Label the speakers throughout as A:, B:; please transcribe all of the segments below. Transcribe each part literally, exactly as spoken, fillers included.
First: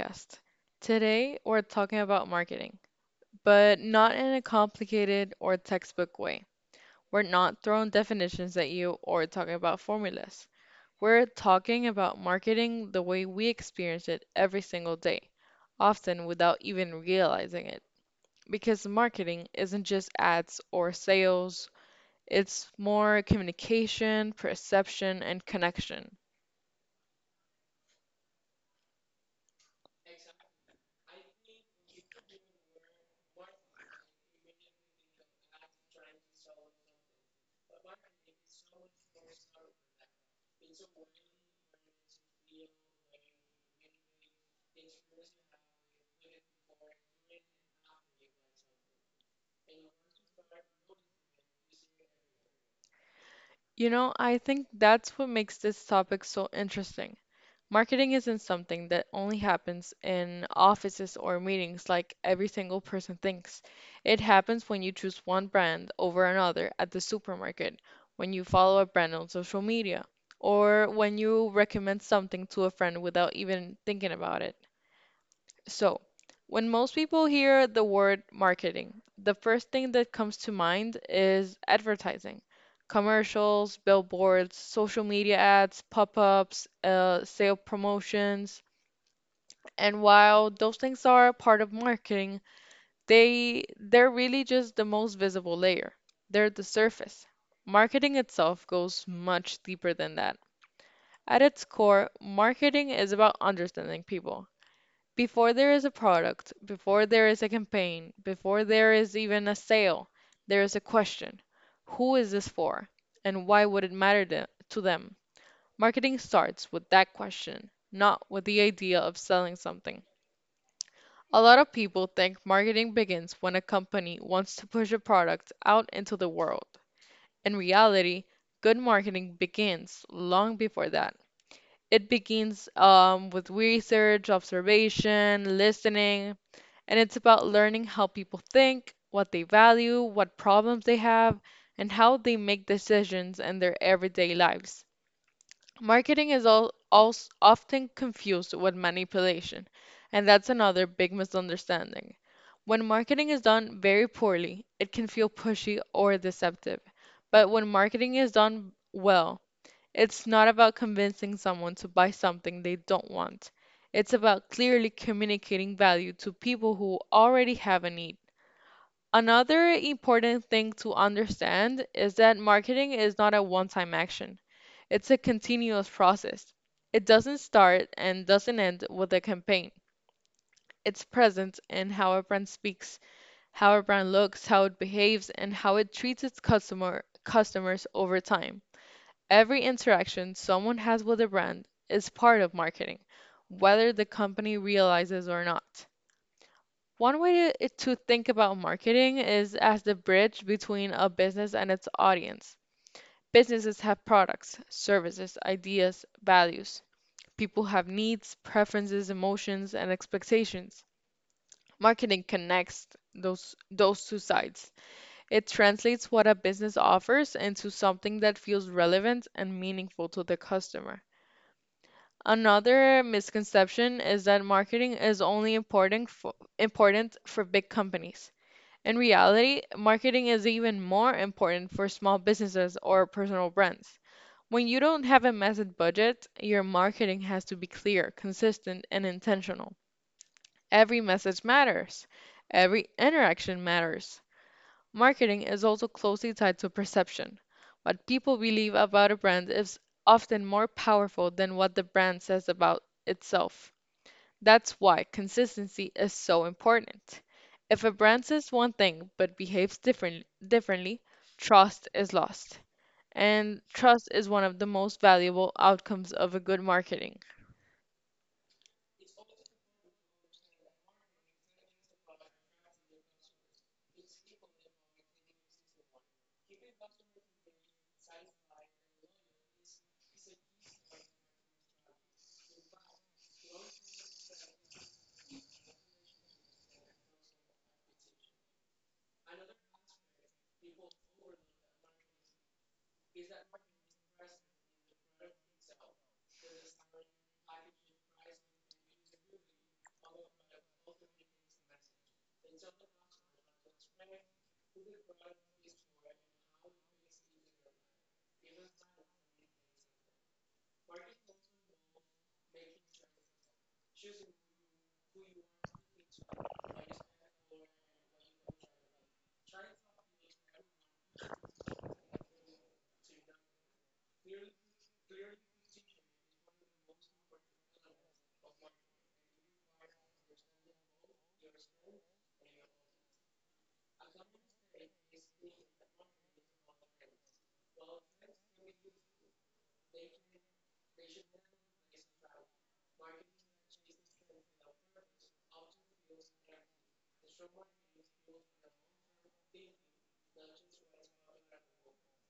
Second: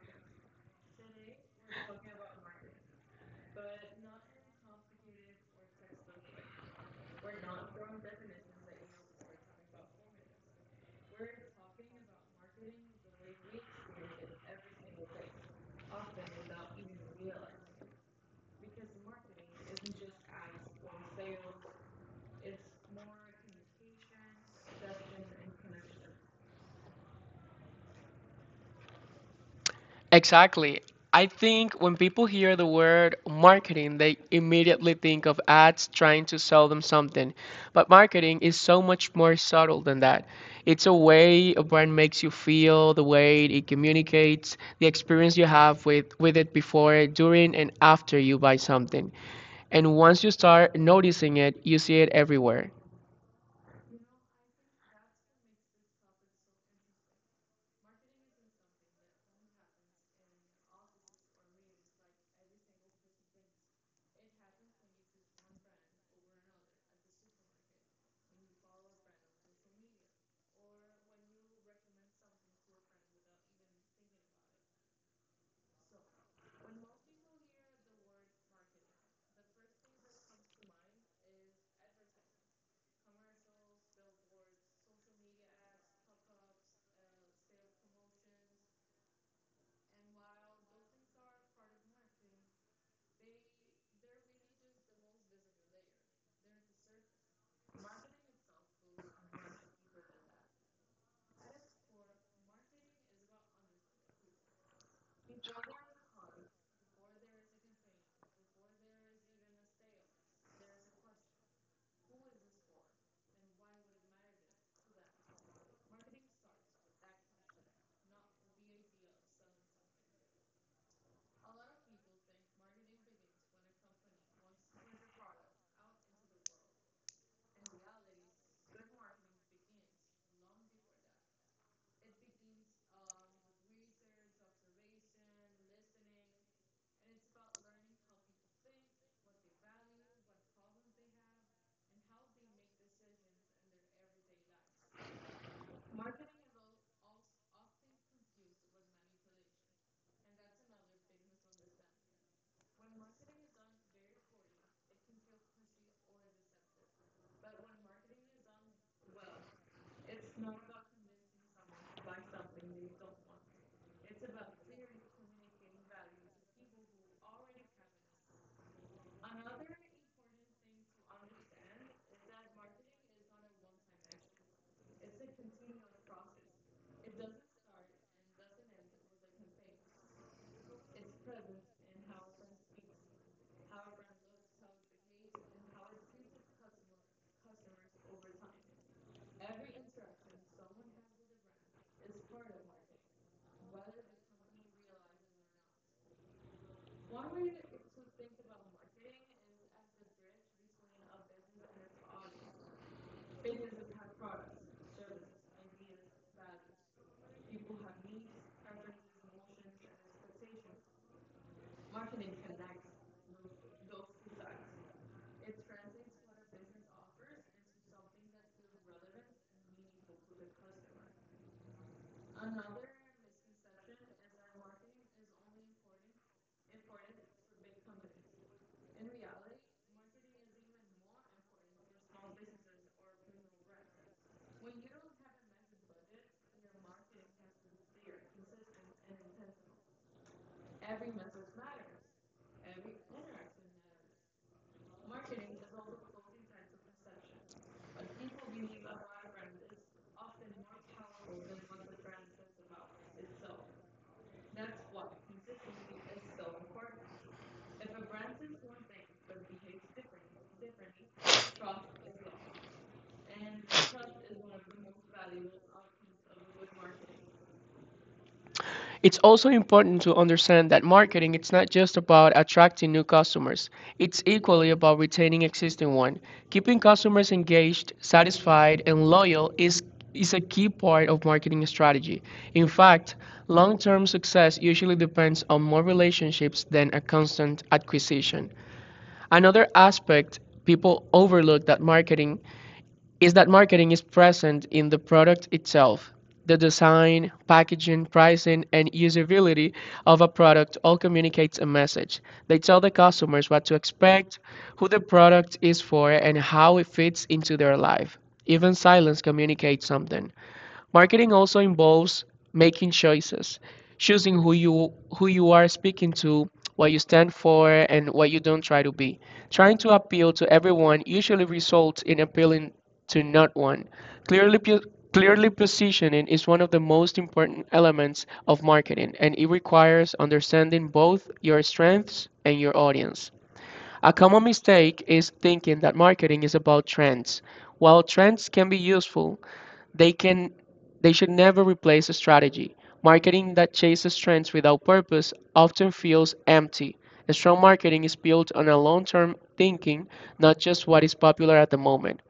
A: podcast. Today we're talking about marketing, but not in a complicated or textbook way. We're not throwing definitions at you or talking about formulas. We're talking about marketing the way we experience it every single day, often without even realizing it. Because marketing isn't just ads or sales, it's more communication, perception, and connection.
B: Exactly. I think when people hear the word marketing, they immediately think of ads trying to sell them something. But marketing is so much more subtle than that. It's a way a brand makes you feel, the way it communicates, the experience you have with, with it before, during, and after you buy something. And once you start noticing it, you see it everywhere.
A: You know, I think that's what makes this topic so interesting. Marketing isn't something that only happens in offices or meetings like every single person thinks. It happens when you choose one brand over another at the supermarket, when you follow a brand on social media, or when you recommend something to a friend without even thinking about it. So, when most people hear the word marketing, the first thing that comes to mind is advertising. Commercials, billboards, social media ads, pop-ups, uh, sale promotions. And while those things are part of marketing, they they're really just the most visible layer. They're the surface. Marketing itself goes much deeper than that. At its core, marketing is about understanding people, before there is a product, before there is a campaign, before there is even a sale, there is a question: who is this for? And why would it matter the- to them? Marketing starts with that question, not with the idea of selling something. A lot of people think marketing begins when a company wants to push a product out into the world. In reality, good marketing begins long before that. It begins um, with research, observation, listening, and it's about learning how people think, what they value, what problems they have, and how they make decisions in their everyday lives. Marketing is al also often confused with manipulation, and that's another big misunderstanding. When marketing is done very poorly, it can feel pushy or deceptive. But when marketing is done well, it's not about convincing someone to buy something they don't want. It's about clearly communicating value to people who already have a need. Another important thing to understand is that marketing is not a one time action, it's a continuous process. It doesn't start and doesn't end with a campaign. It's present in how a brand speaks, how a brand looks, how it behaves, and how it treats its customer, customers over time. Every interaction someone has with a brand is part of marketing, whether the company realizes or not. One way to, to think about marketing is as the bridge between a business and its audience. Businesses have products, services, ideas, values. People have needs, preferences, emotions, and expectations. Marketing connects those those two sides. It translates what a business offers into something that feels relevant and meaningful to the customer. Another misconception is that marketing is only important for, important for big companies. In reality, marketing is even more important for small businesses or personal brands. When you don't have a massive budget, your marketing has to be clear, consistent, and intentional. Every message matters. Every interaction matters. Marketing is also closely tied to perception. What people believe about a brand is often more powerful than what the brand says about itself. That's why consistency is so important. If a brand says one thing but behaves different, differently, trust is lost. And trust is one of the most valuable outcomes of a good marketing.
B: It's also important to understand that marketing it's not just about attracting new customers. It's equally about retaining existing ones. Keeping customers engaged, satisfied, and loyal is is a key part of marketing strategy. In fact, long-term success usually depends on more relationships than a constant acquisition. Another aspect people overlook that marketing is that marketing is present in the product itself. The design, packaging, pricing, and usability of a product all communicates a message. They tell the customers what to expect, who the product is for, and how it fits into their life. Even silence communicates something. Marketing also involves making choices, choosing who you who you are speaking to, what you stand for, and what you don't try to be. Trying to appeal to everyone usually results in appealing to not one. Clearly pu- clearly positioning is one of the most important elements of marketing, and it requires understanding both your strengths and your audience. A common mistake is thinking that marketing is about trends. While trends can be useful, they can they should never replace a strategy. Marketing that chases trends without purpose often feels empty. A strong marketing is built on a long-term thinking, not just what is popular at the moment.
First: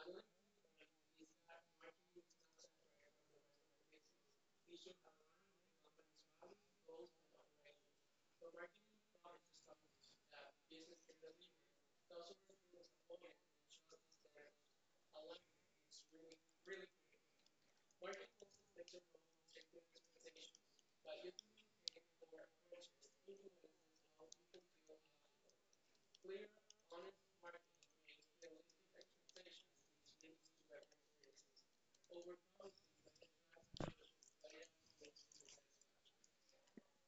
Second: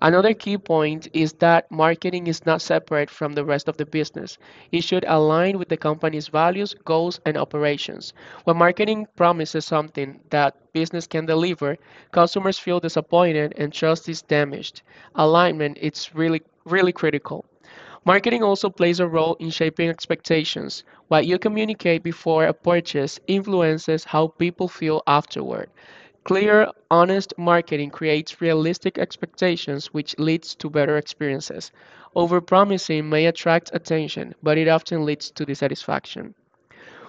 B: Another key point is that marketing is not separate from the rest of the business. It should align with the company's values, goals, and operations. When marketing promises something that business can deliver, customers feel disappointed and trust is damaged. Alignment is really really critical. Marketing also plays a role in shaping expectations. What you communicate before a purchase influences how people feel afterward. Clear, honest marketing creates realistic expectations, which leads to better experiences. Overpromising may attract attention, but it often leads to dissatisfaction.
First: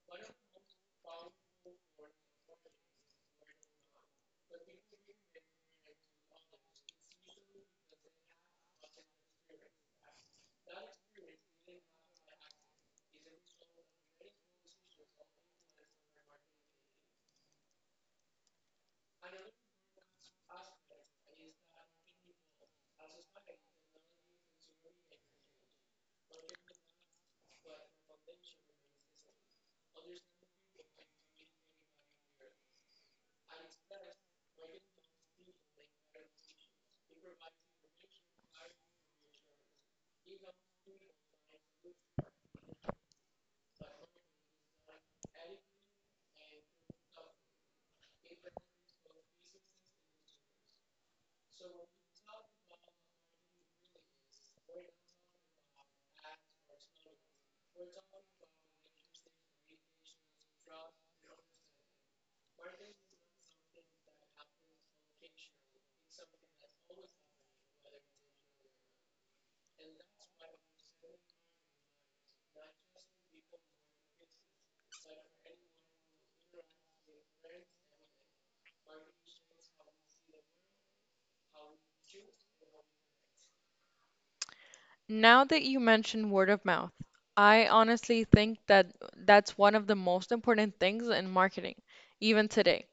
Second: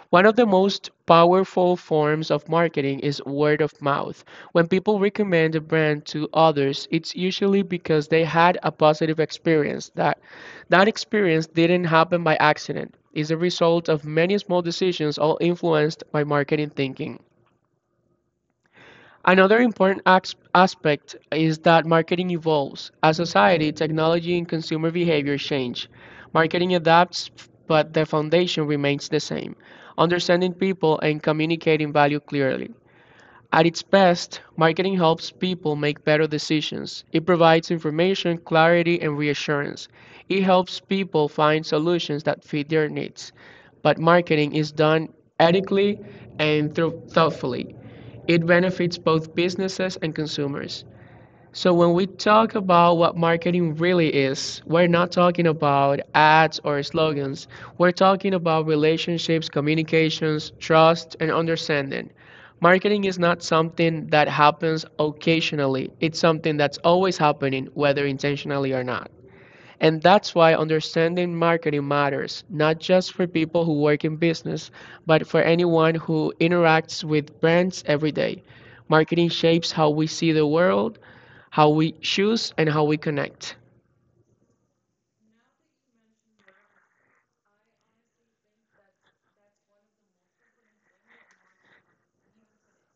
B: One of the most powerful forms of marketing is word of mouth. When people recommend a brand to others, it's usually because they had a positive experience. That that experience didn't happen by accident. It's a result of many small decisions all influenced by marketing thinking. Another important asp- aspect is that marketing evolves as society, technology, and consumer behavior change. Marketing adapts, but the foundation remains the same, understanding people and communicating value clearly. At its best, marketing helps people make better decisions. It provides information, clarity, and reassurance. It helps people find solutions that fit their needs. But marketing is done ethically and thro- thoughtfully. It benefits both businesses and consumers. So when we talk about what marketing really is, we're not talking about ads or slogans. We're talking about relationships, communications, trust, and understanding. Marketing is not something that happens occasionally. It's something that's always happening, whether intentionally or not. And that's why understanding marketing matters, not just for people who work in business, but for anyone who interacts with brands every day. Marketing shapes how we see the world, how we choose, and how we connect.
A: Now that you mention word of mouth, I honestly think that that's one of the most important things in marketing, even today.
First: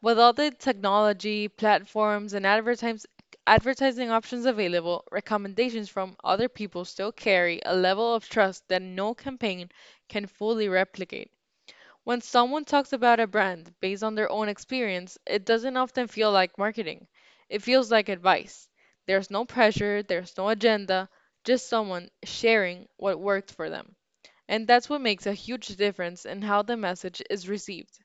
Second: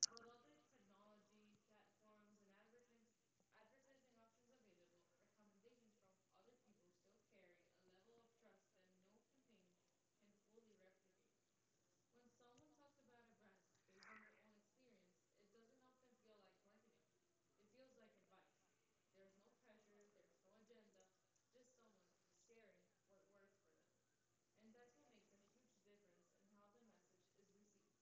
A: With all the technology, platforms, and advertise advertising options available, recommendations from other people still carry a level of trust that no campaign can fully replicate. When someone talks about a brand based on their own experience, it doesn't often feel like marketing. It feels like advice. There's no pressure, there's no agenda, just someone sharing what worked for them. And that's what makes a huge difference in how the message is received.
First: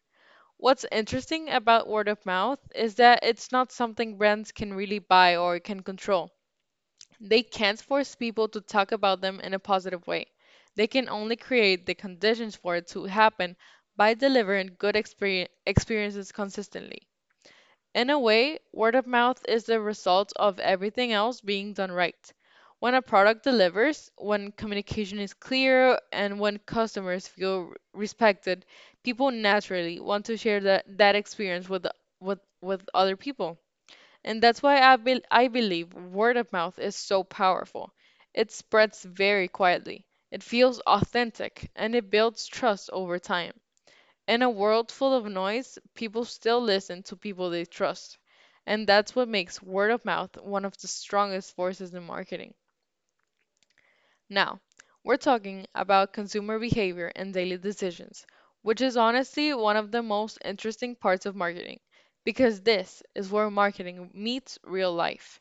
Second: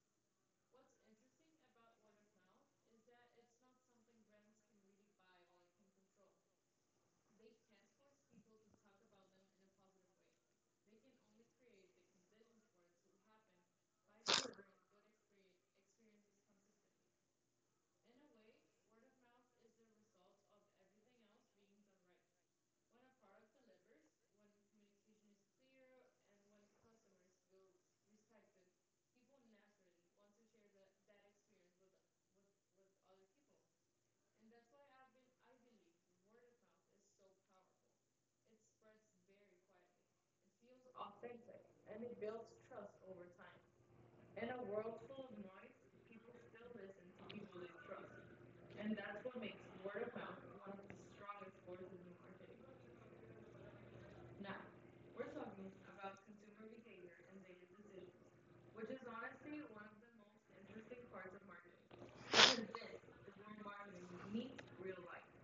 A: What's interesting about word of mouth is that it's not something brands can really buy or can control. They can't force people to talk about them in a positive way. They can only create the conditions for it to happen by delivering good exper- experiences consistently. In a way, word of mouth is the result of everything else being done right. When a product delivers, when communication is clear, and when customers feel r- respected, people naturally want to share that, that experience with, the- with, with other people. And that's why I, bel I believe word of mouth is so powerful. It spreads very quietly, it feels authentic, and it builds trust over time. In a world full of noise, people still listen to people they trust. And that's what makes word of mouth one of the strongest forces in marketing. Now, we're talking about consumer behavior and daily decisions, which is honestly one of the most interesting parts of marketing, because this is where marketing meets real life.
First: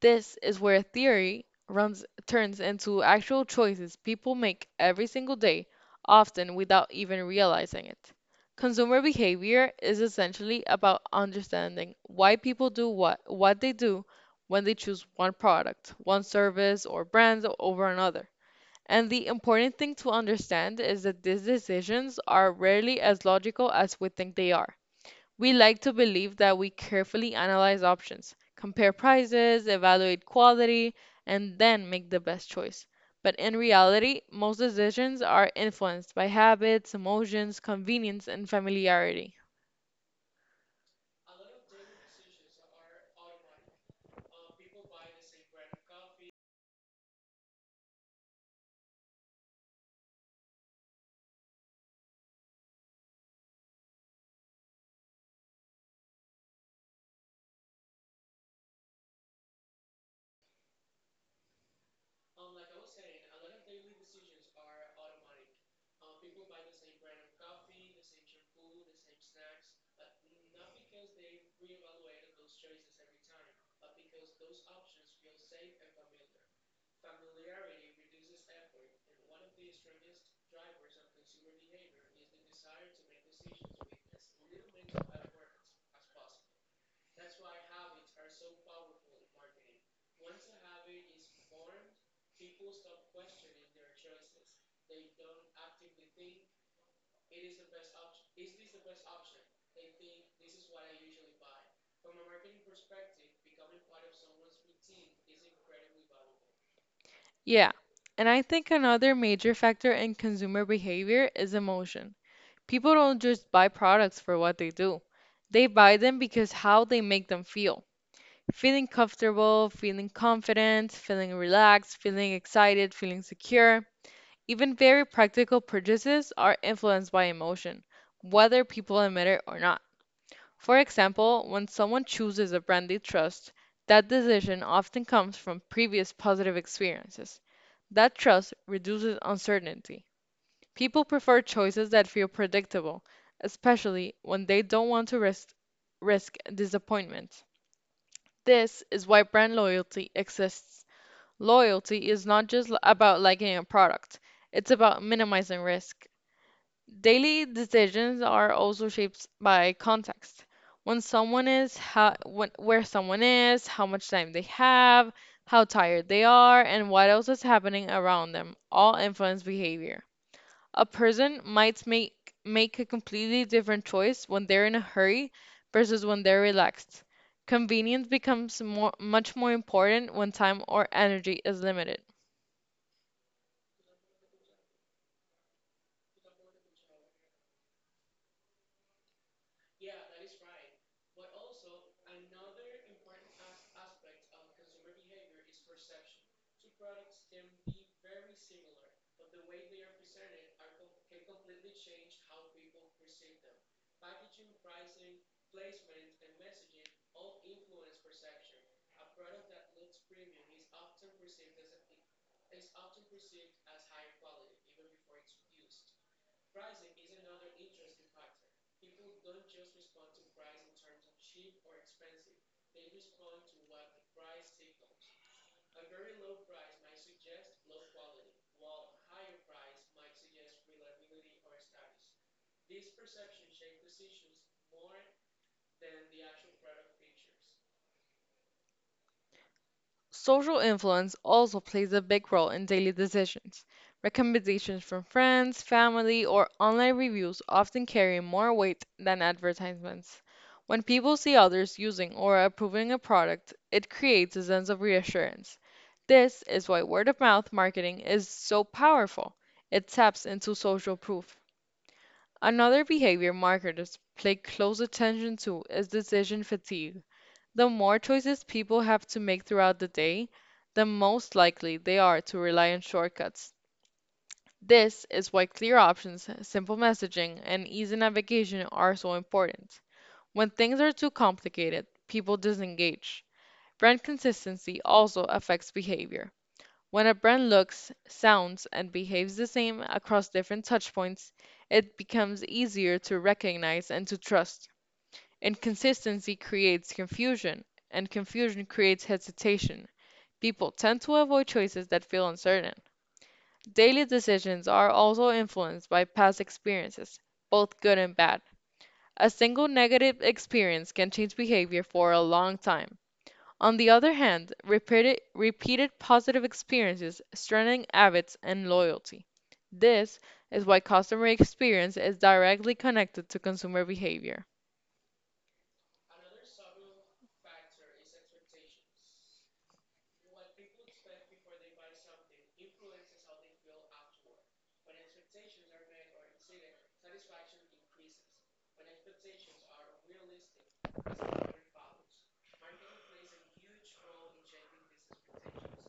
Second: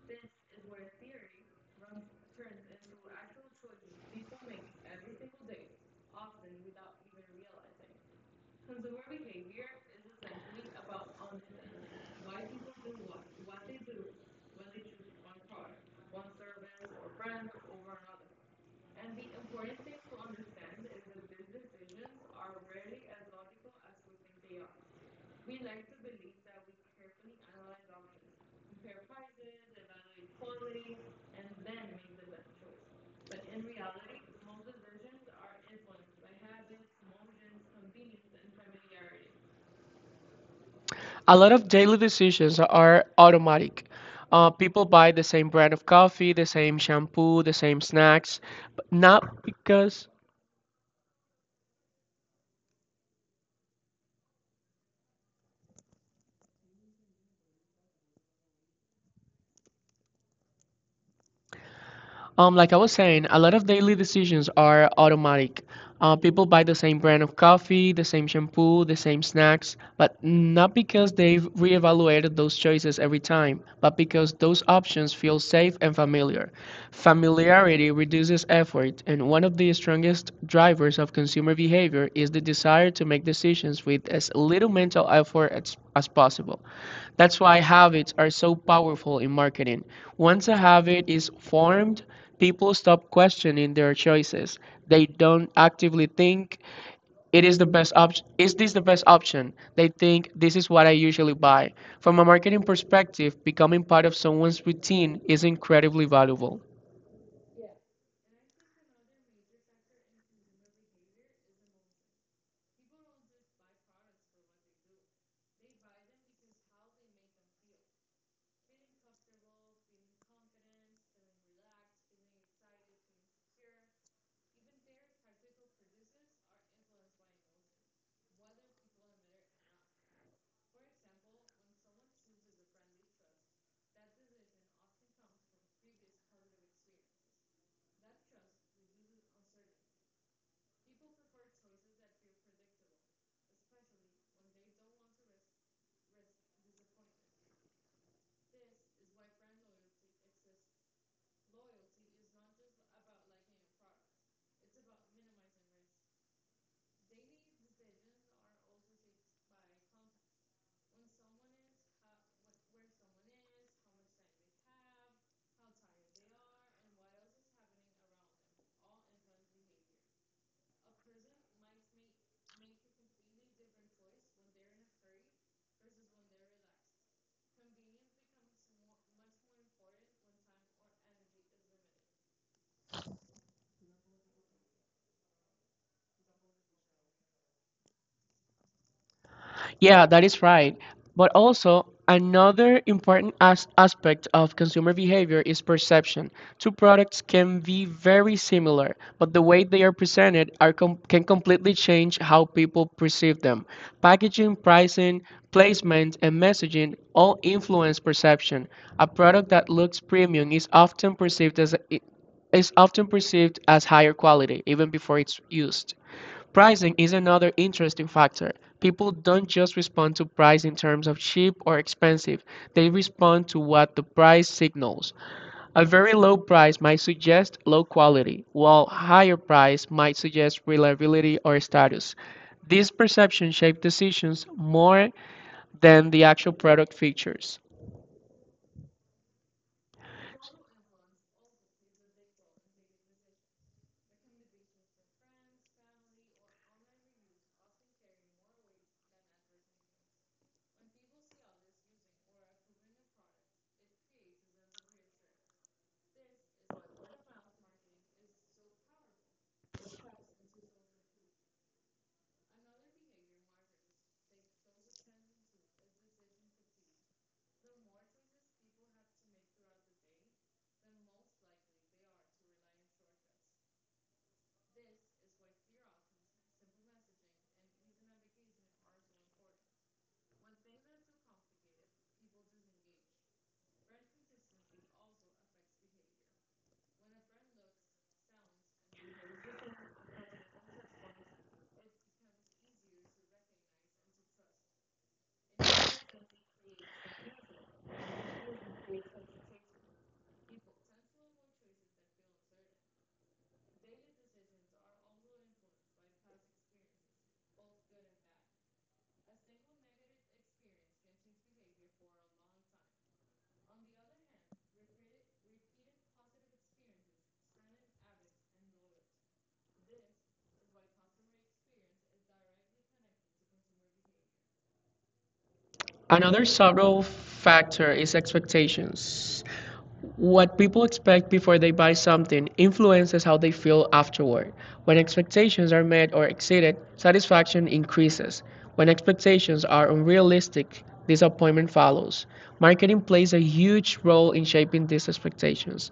A: This is where theory runs turns into actual choices people make every single day, often without even realizing it. Consumer behavior is essentially about understanding why people do what what they do when they choose one product, one service or brand over another. And the important thing to understand is that these decisions are rarely as logical as we think they are. We like to believe that we carefully analyze options, compare prices, evaluate quality, and then make the best choice. But in reality, most decisions are influenced by habits, emotions, convenience, and familiarity.
B: A lot of daily decisions are automatic. Uh, people buy the same brand of coffee, the same shampoo, the same snacks, but not because Um, like I was saying, a lot of daily decisions are automatic. Uh, people buy the same brand of coffee, the same shampoo, the same snacks, but not because they've reevaluated those choices every time, but because those options feel safe and familiar. Familiarity reduces effort, and one of the strongest drivers of consumer behavior is the desire to make decisions with as little mental effort as, as possible. That's why habits are so powerful in marketing. Once a habit is formed, people stop questioning their choices. They don't actively think it is the best option. Is this the best option? They think, this is what I usually buy. From a marketing perspective, becoming part of someone's routine is incredibly valuable.
A: Yeah, and I think another major factor in consumer behavior is emotion. People don't just buy products for what they do, they buy them because how they make them feel: feeling comfortable, feeling confident, feeling relaxed, feeling excited, feeling secure. Even very practical purchases are influenced by emotion, whether people admit it or not. For example, when someone chooses a brand they trust, that decision often comes from previous positive experiences. That trust reduces uncertainty. People prefer choices that feel predictable, especially when they don't want to risk, risk disappointment. This is why brand loyalty exists. Loyalty is not just l- about liking a product, it's about minimizing risk. Daily decisions are also shaped by context. When someone is how, when, where someone is, how much time they have, how tired they are, and what else is happening around them all influence behavior. A person might make make a completely different choice when they're in a hurry versus when they're relaxed. Convenience becomes more, much more important when time or energy is limited.
B: Yeah, that is right. But also, another important as- aspect of consumer behavior is perception. Two products can be very similar, but the way they are presented are com- can completely change how people perceive them. Packaging, pricing, placement, and messaging all influence perception. A product that looks premium is often perceived as is often perceived as higher quality even before it's used. Pricing is another interesting factor. People don't just respond to price in terms of cheap or expensive, they respond to what the price signals. A very low price might suggest low quality, while higher price might suggest reliability or status. These perceptions shape decisions more than the actual product features.
A: Social influence also plays a big role in daily decisions. Recommendations from friends, family, or online reviews often carry more weight than advertisements. When people see others using or approving a product, it creates a sense of reassurance. This is why word of mouth marketing is so powerful. It taps into social proof. Another behavior marketers pay close attention to is decision fatigue. The more choices people have to make throughout the day, the most likely they are to rely on shortcuts. This is why clear options, simple messaging, and easy navigation are so important. When things are too complicated, people disengage. Brand consistency also affects behavior. When a brand looks, sounds, and behaves the same across different touchpoints, it becomes easier to recognize and to trust. Inconsistency creates confusion, and confusion creates hesitation. People tend to avoid choices that feel uncertain. Daily decisions are also influenced by past experiences, both good and bad. A single negative experience can change behavior for a long time. On the other hand, repeated, repeated positive experiences strengthen habits and loyalty. This is why customer experience is directly connected to consumer behavior.
B: Another subtle factor is expectations. What people expect before they buy something influences how they feel afterward. When expectations are met or exceeded, satisfaction increases. When expectations are unrealistic, disappointment follows. Marketing plays a huge role in shaping these expectations.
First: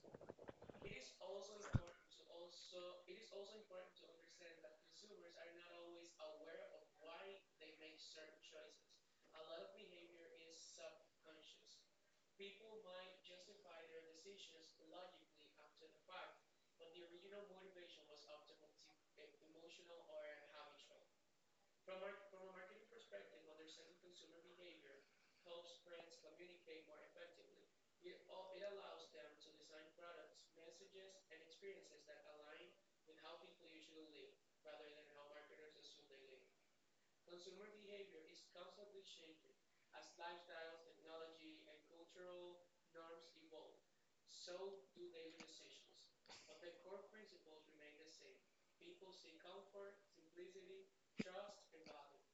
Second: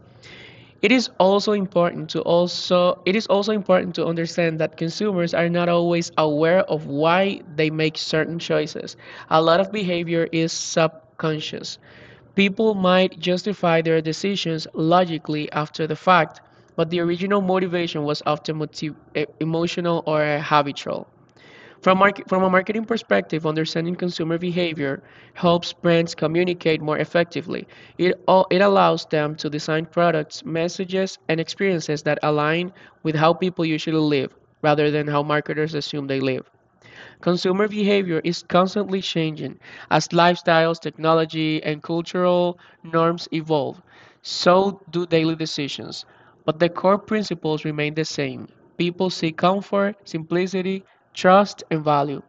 B: It is also important to also it is also important to understand that consumers are not always aware of why they make certain choices. A lot of behavior is subconscious. People might justify their decisions logically after the fact, but the original motivation was often motiv- eh, emotional or habitual. From, market, from a marketing perspective, understanding consumer behavior helps brands communicate more effectively. It, al- it allows them to design products, messages, and experiences that align with how people usually live rather than how marketers assume they live. Consumer behavior is constantly changing as lifestyles, technology, and cultural norms evolve. So do daily decisions. But the core principles remain the same. People seek comfort, simplicity, trust, and value.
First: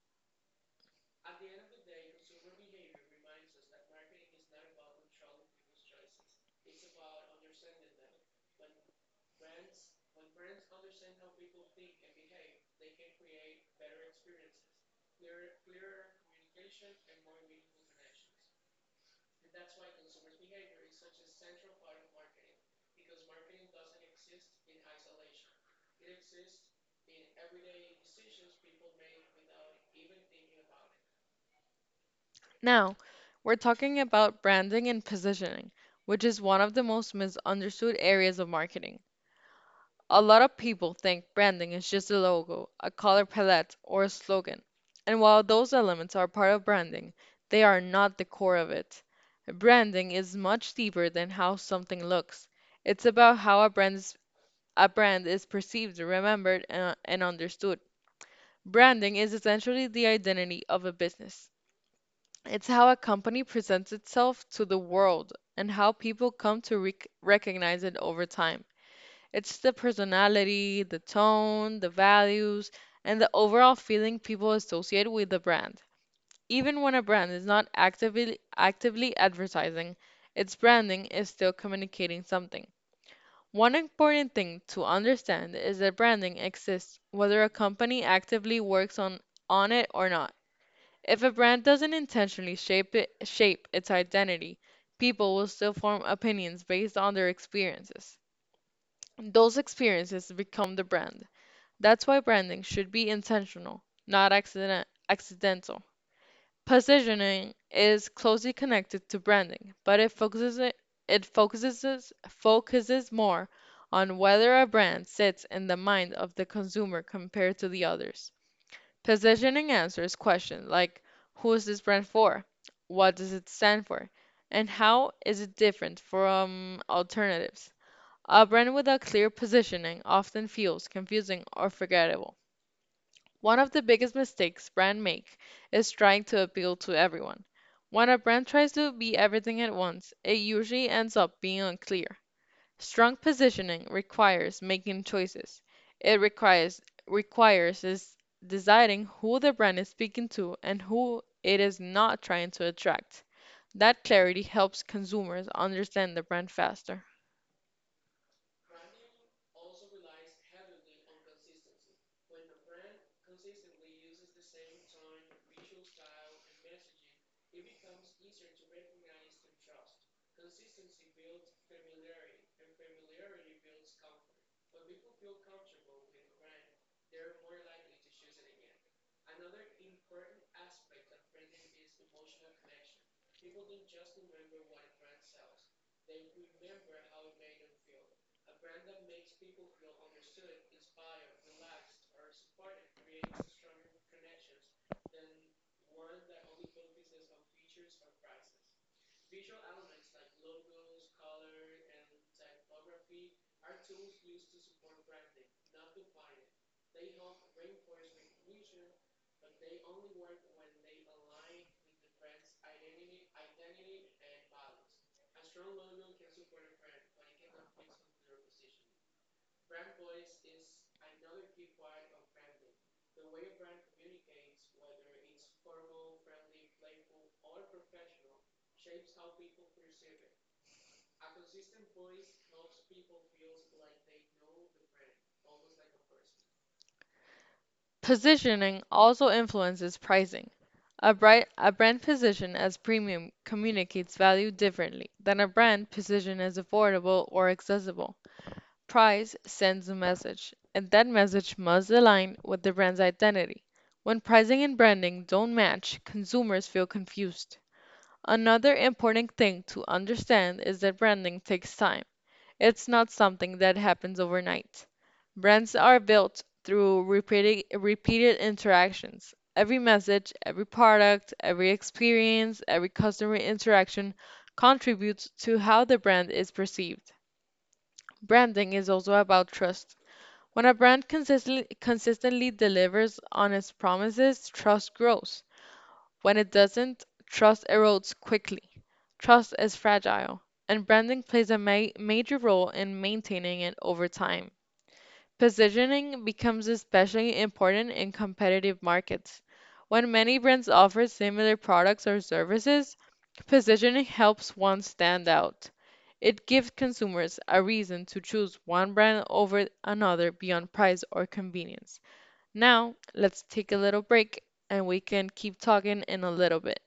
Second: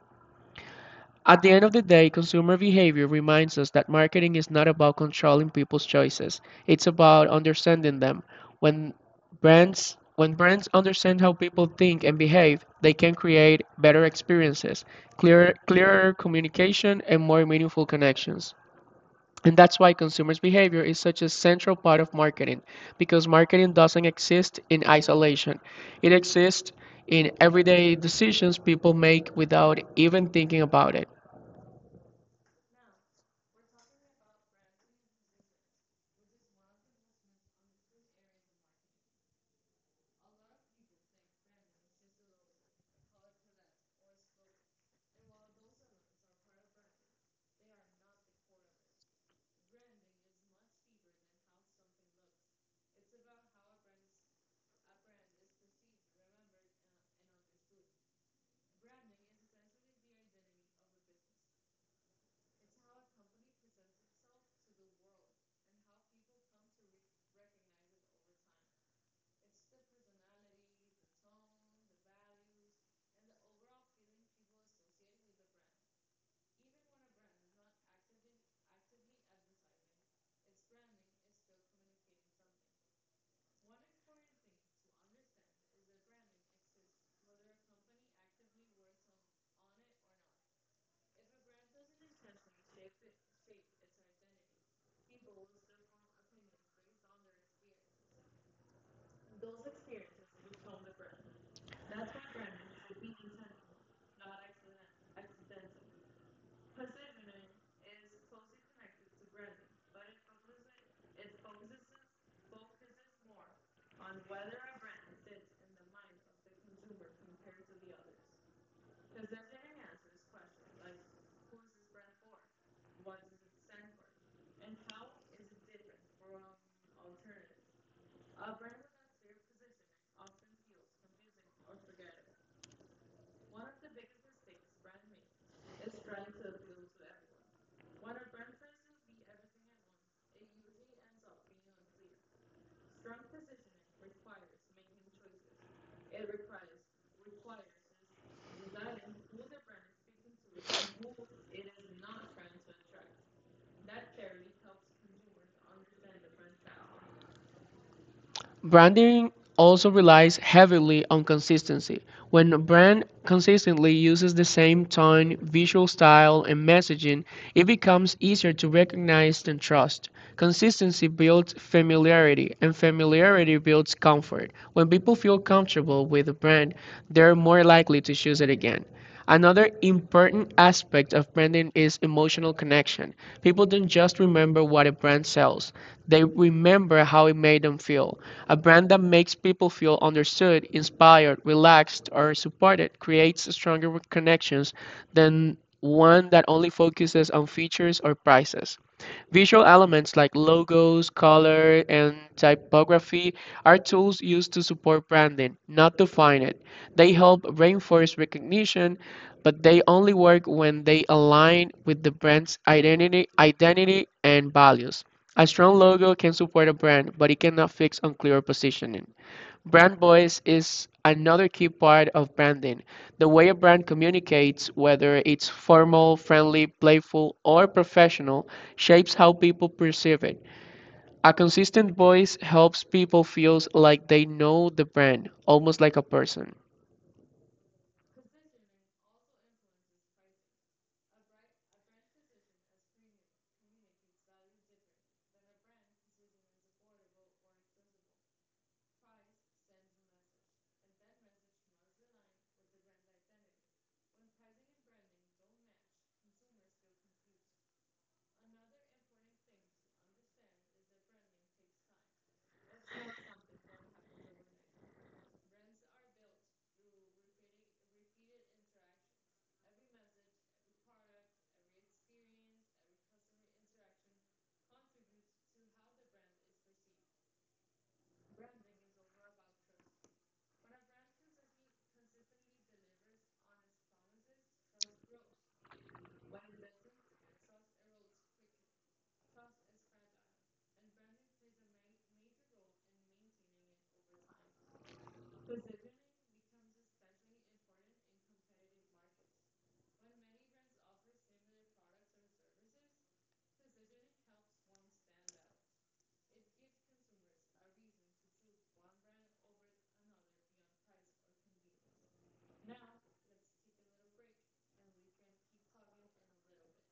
B: At the end of the day, consumer behavior reminds us that marketing is not about controlling people's choices. It's about understanding them. When brands when brands understand how people think and behave, they can create better experiences, clearer, clearer communication, and more meaningful connections. And that's why consumers' behavior is such a central part of marketing, because marketing doesn't exist in isolation. It exists in everyday decisions people make without even thinking about it.
A: Now, we're talking about branding and positioning, which is one of the most misunderstood areas of marketing. A lot of people think branding is just a logo, a color palette, or a slogan. And while those elements are part of branding, they are not the core of it. Branding is much deeper than how something looks. It's about how a brand is, a brand is perceived, remembered, and, and understood. Branding is essentially the identity of a business. It's how a company presents itself to the world and how people come to rec recognize it over time. It's the personality, the tone, the values, and the overall feeling people associate with the brand. Even when a brand is not actively actively advertising, its branding is still communicating something. One important thing to understand is that branding exists whether a company actively works on on it or not. If a brand doesn't intentionally shape it, shape its identity, people will still form opinions based on their experiences. Those experiences become the brand. That's why branding should be intentional, not accident accidental. Positioning is closely connected to branding, but it focuses it, it focuses focuses more on whether a brand sits in the mind of the consumer compared to the others. Positioning answers questions like: who is this brand for? What does it stand for? And how is it different from alternatives? A brand without clear positioning often feels confusing or forgettable. One of the biggest mistakes brands make is trying to appeal to everyone. When a brand tries to be everything at once, it usually ends up being unclear. Strong positioning requires making choices. It requires requires is deciding who the brand is speaking to and who it is not trying to attract. That clarity helps consumers understand the brand faster.
B: Branding also relies heavily on consistency. When a brand consistently uses the same tone, visual style, and messaging, it becomes easier to recognize and trust. Consistency builds familiarity, and familiarity builds comfort. When people feel comfortable with a brand, they're more likely to choose it again. Another important aspect of branding is emotional connection. People don't just remember what a brand sells, they remember how it made them feel. A brand that makes people feel understood, inspired, relaxed, or supported creates stronger connections than one that only focuses on features or prices. Visual elements like logos, color, and typography are tools used to support branding, not define it. They help reinforce recognition, but they only work when they align with the brand's identity, identity and values. A strong logo can support a brand, but it cannot fix unclear positioning. Brand voice is another key part of branding, the way a brand communicates, whether it's formal, friendly, playful, or professional, shapes how people perceive it. A consistent voice helps people feel like they know the brand, almost like a person.
A: Positioning also influences pricing. A, bright, a brand positioned as premium communicates value differently than a brand positioned as affordable or accessible. Price sends a message, and that message must align with the brand's identity. When pricing and branding don't match, consumers feel confused. Another important thing to understand is that branding takes time. It's not something that happens overnight. Brands are built through repeated, repeated interactions. Every message, every product, every experience, every customer interaction contributes to how the brand is perceived. Branding is also about trust. When a brand consistently consistently delivers on its promises, trust grows. When it doesn't, trust erodes quickly. Trust is fragile, and branding plays a ma major role in maintaining it over time. Positioning becomes especially important in competitive markets. When many brands offer similar products or services, positioning helps one stand out. It gives consumers a reason to choose one brand over another beyond price or convenience. Now, let's take a little break and we can keep talking in a little bit.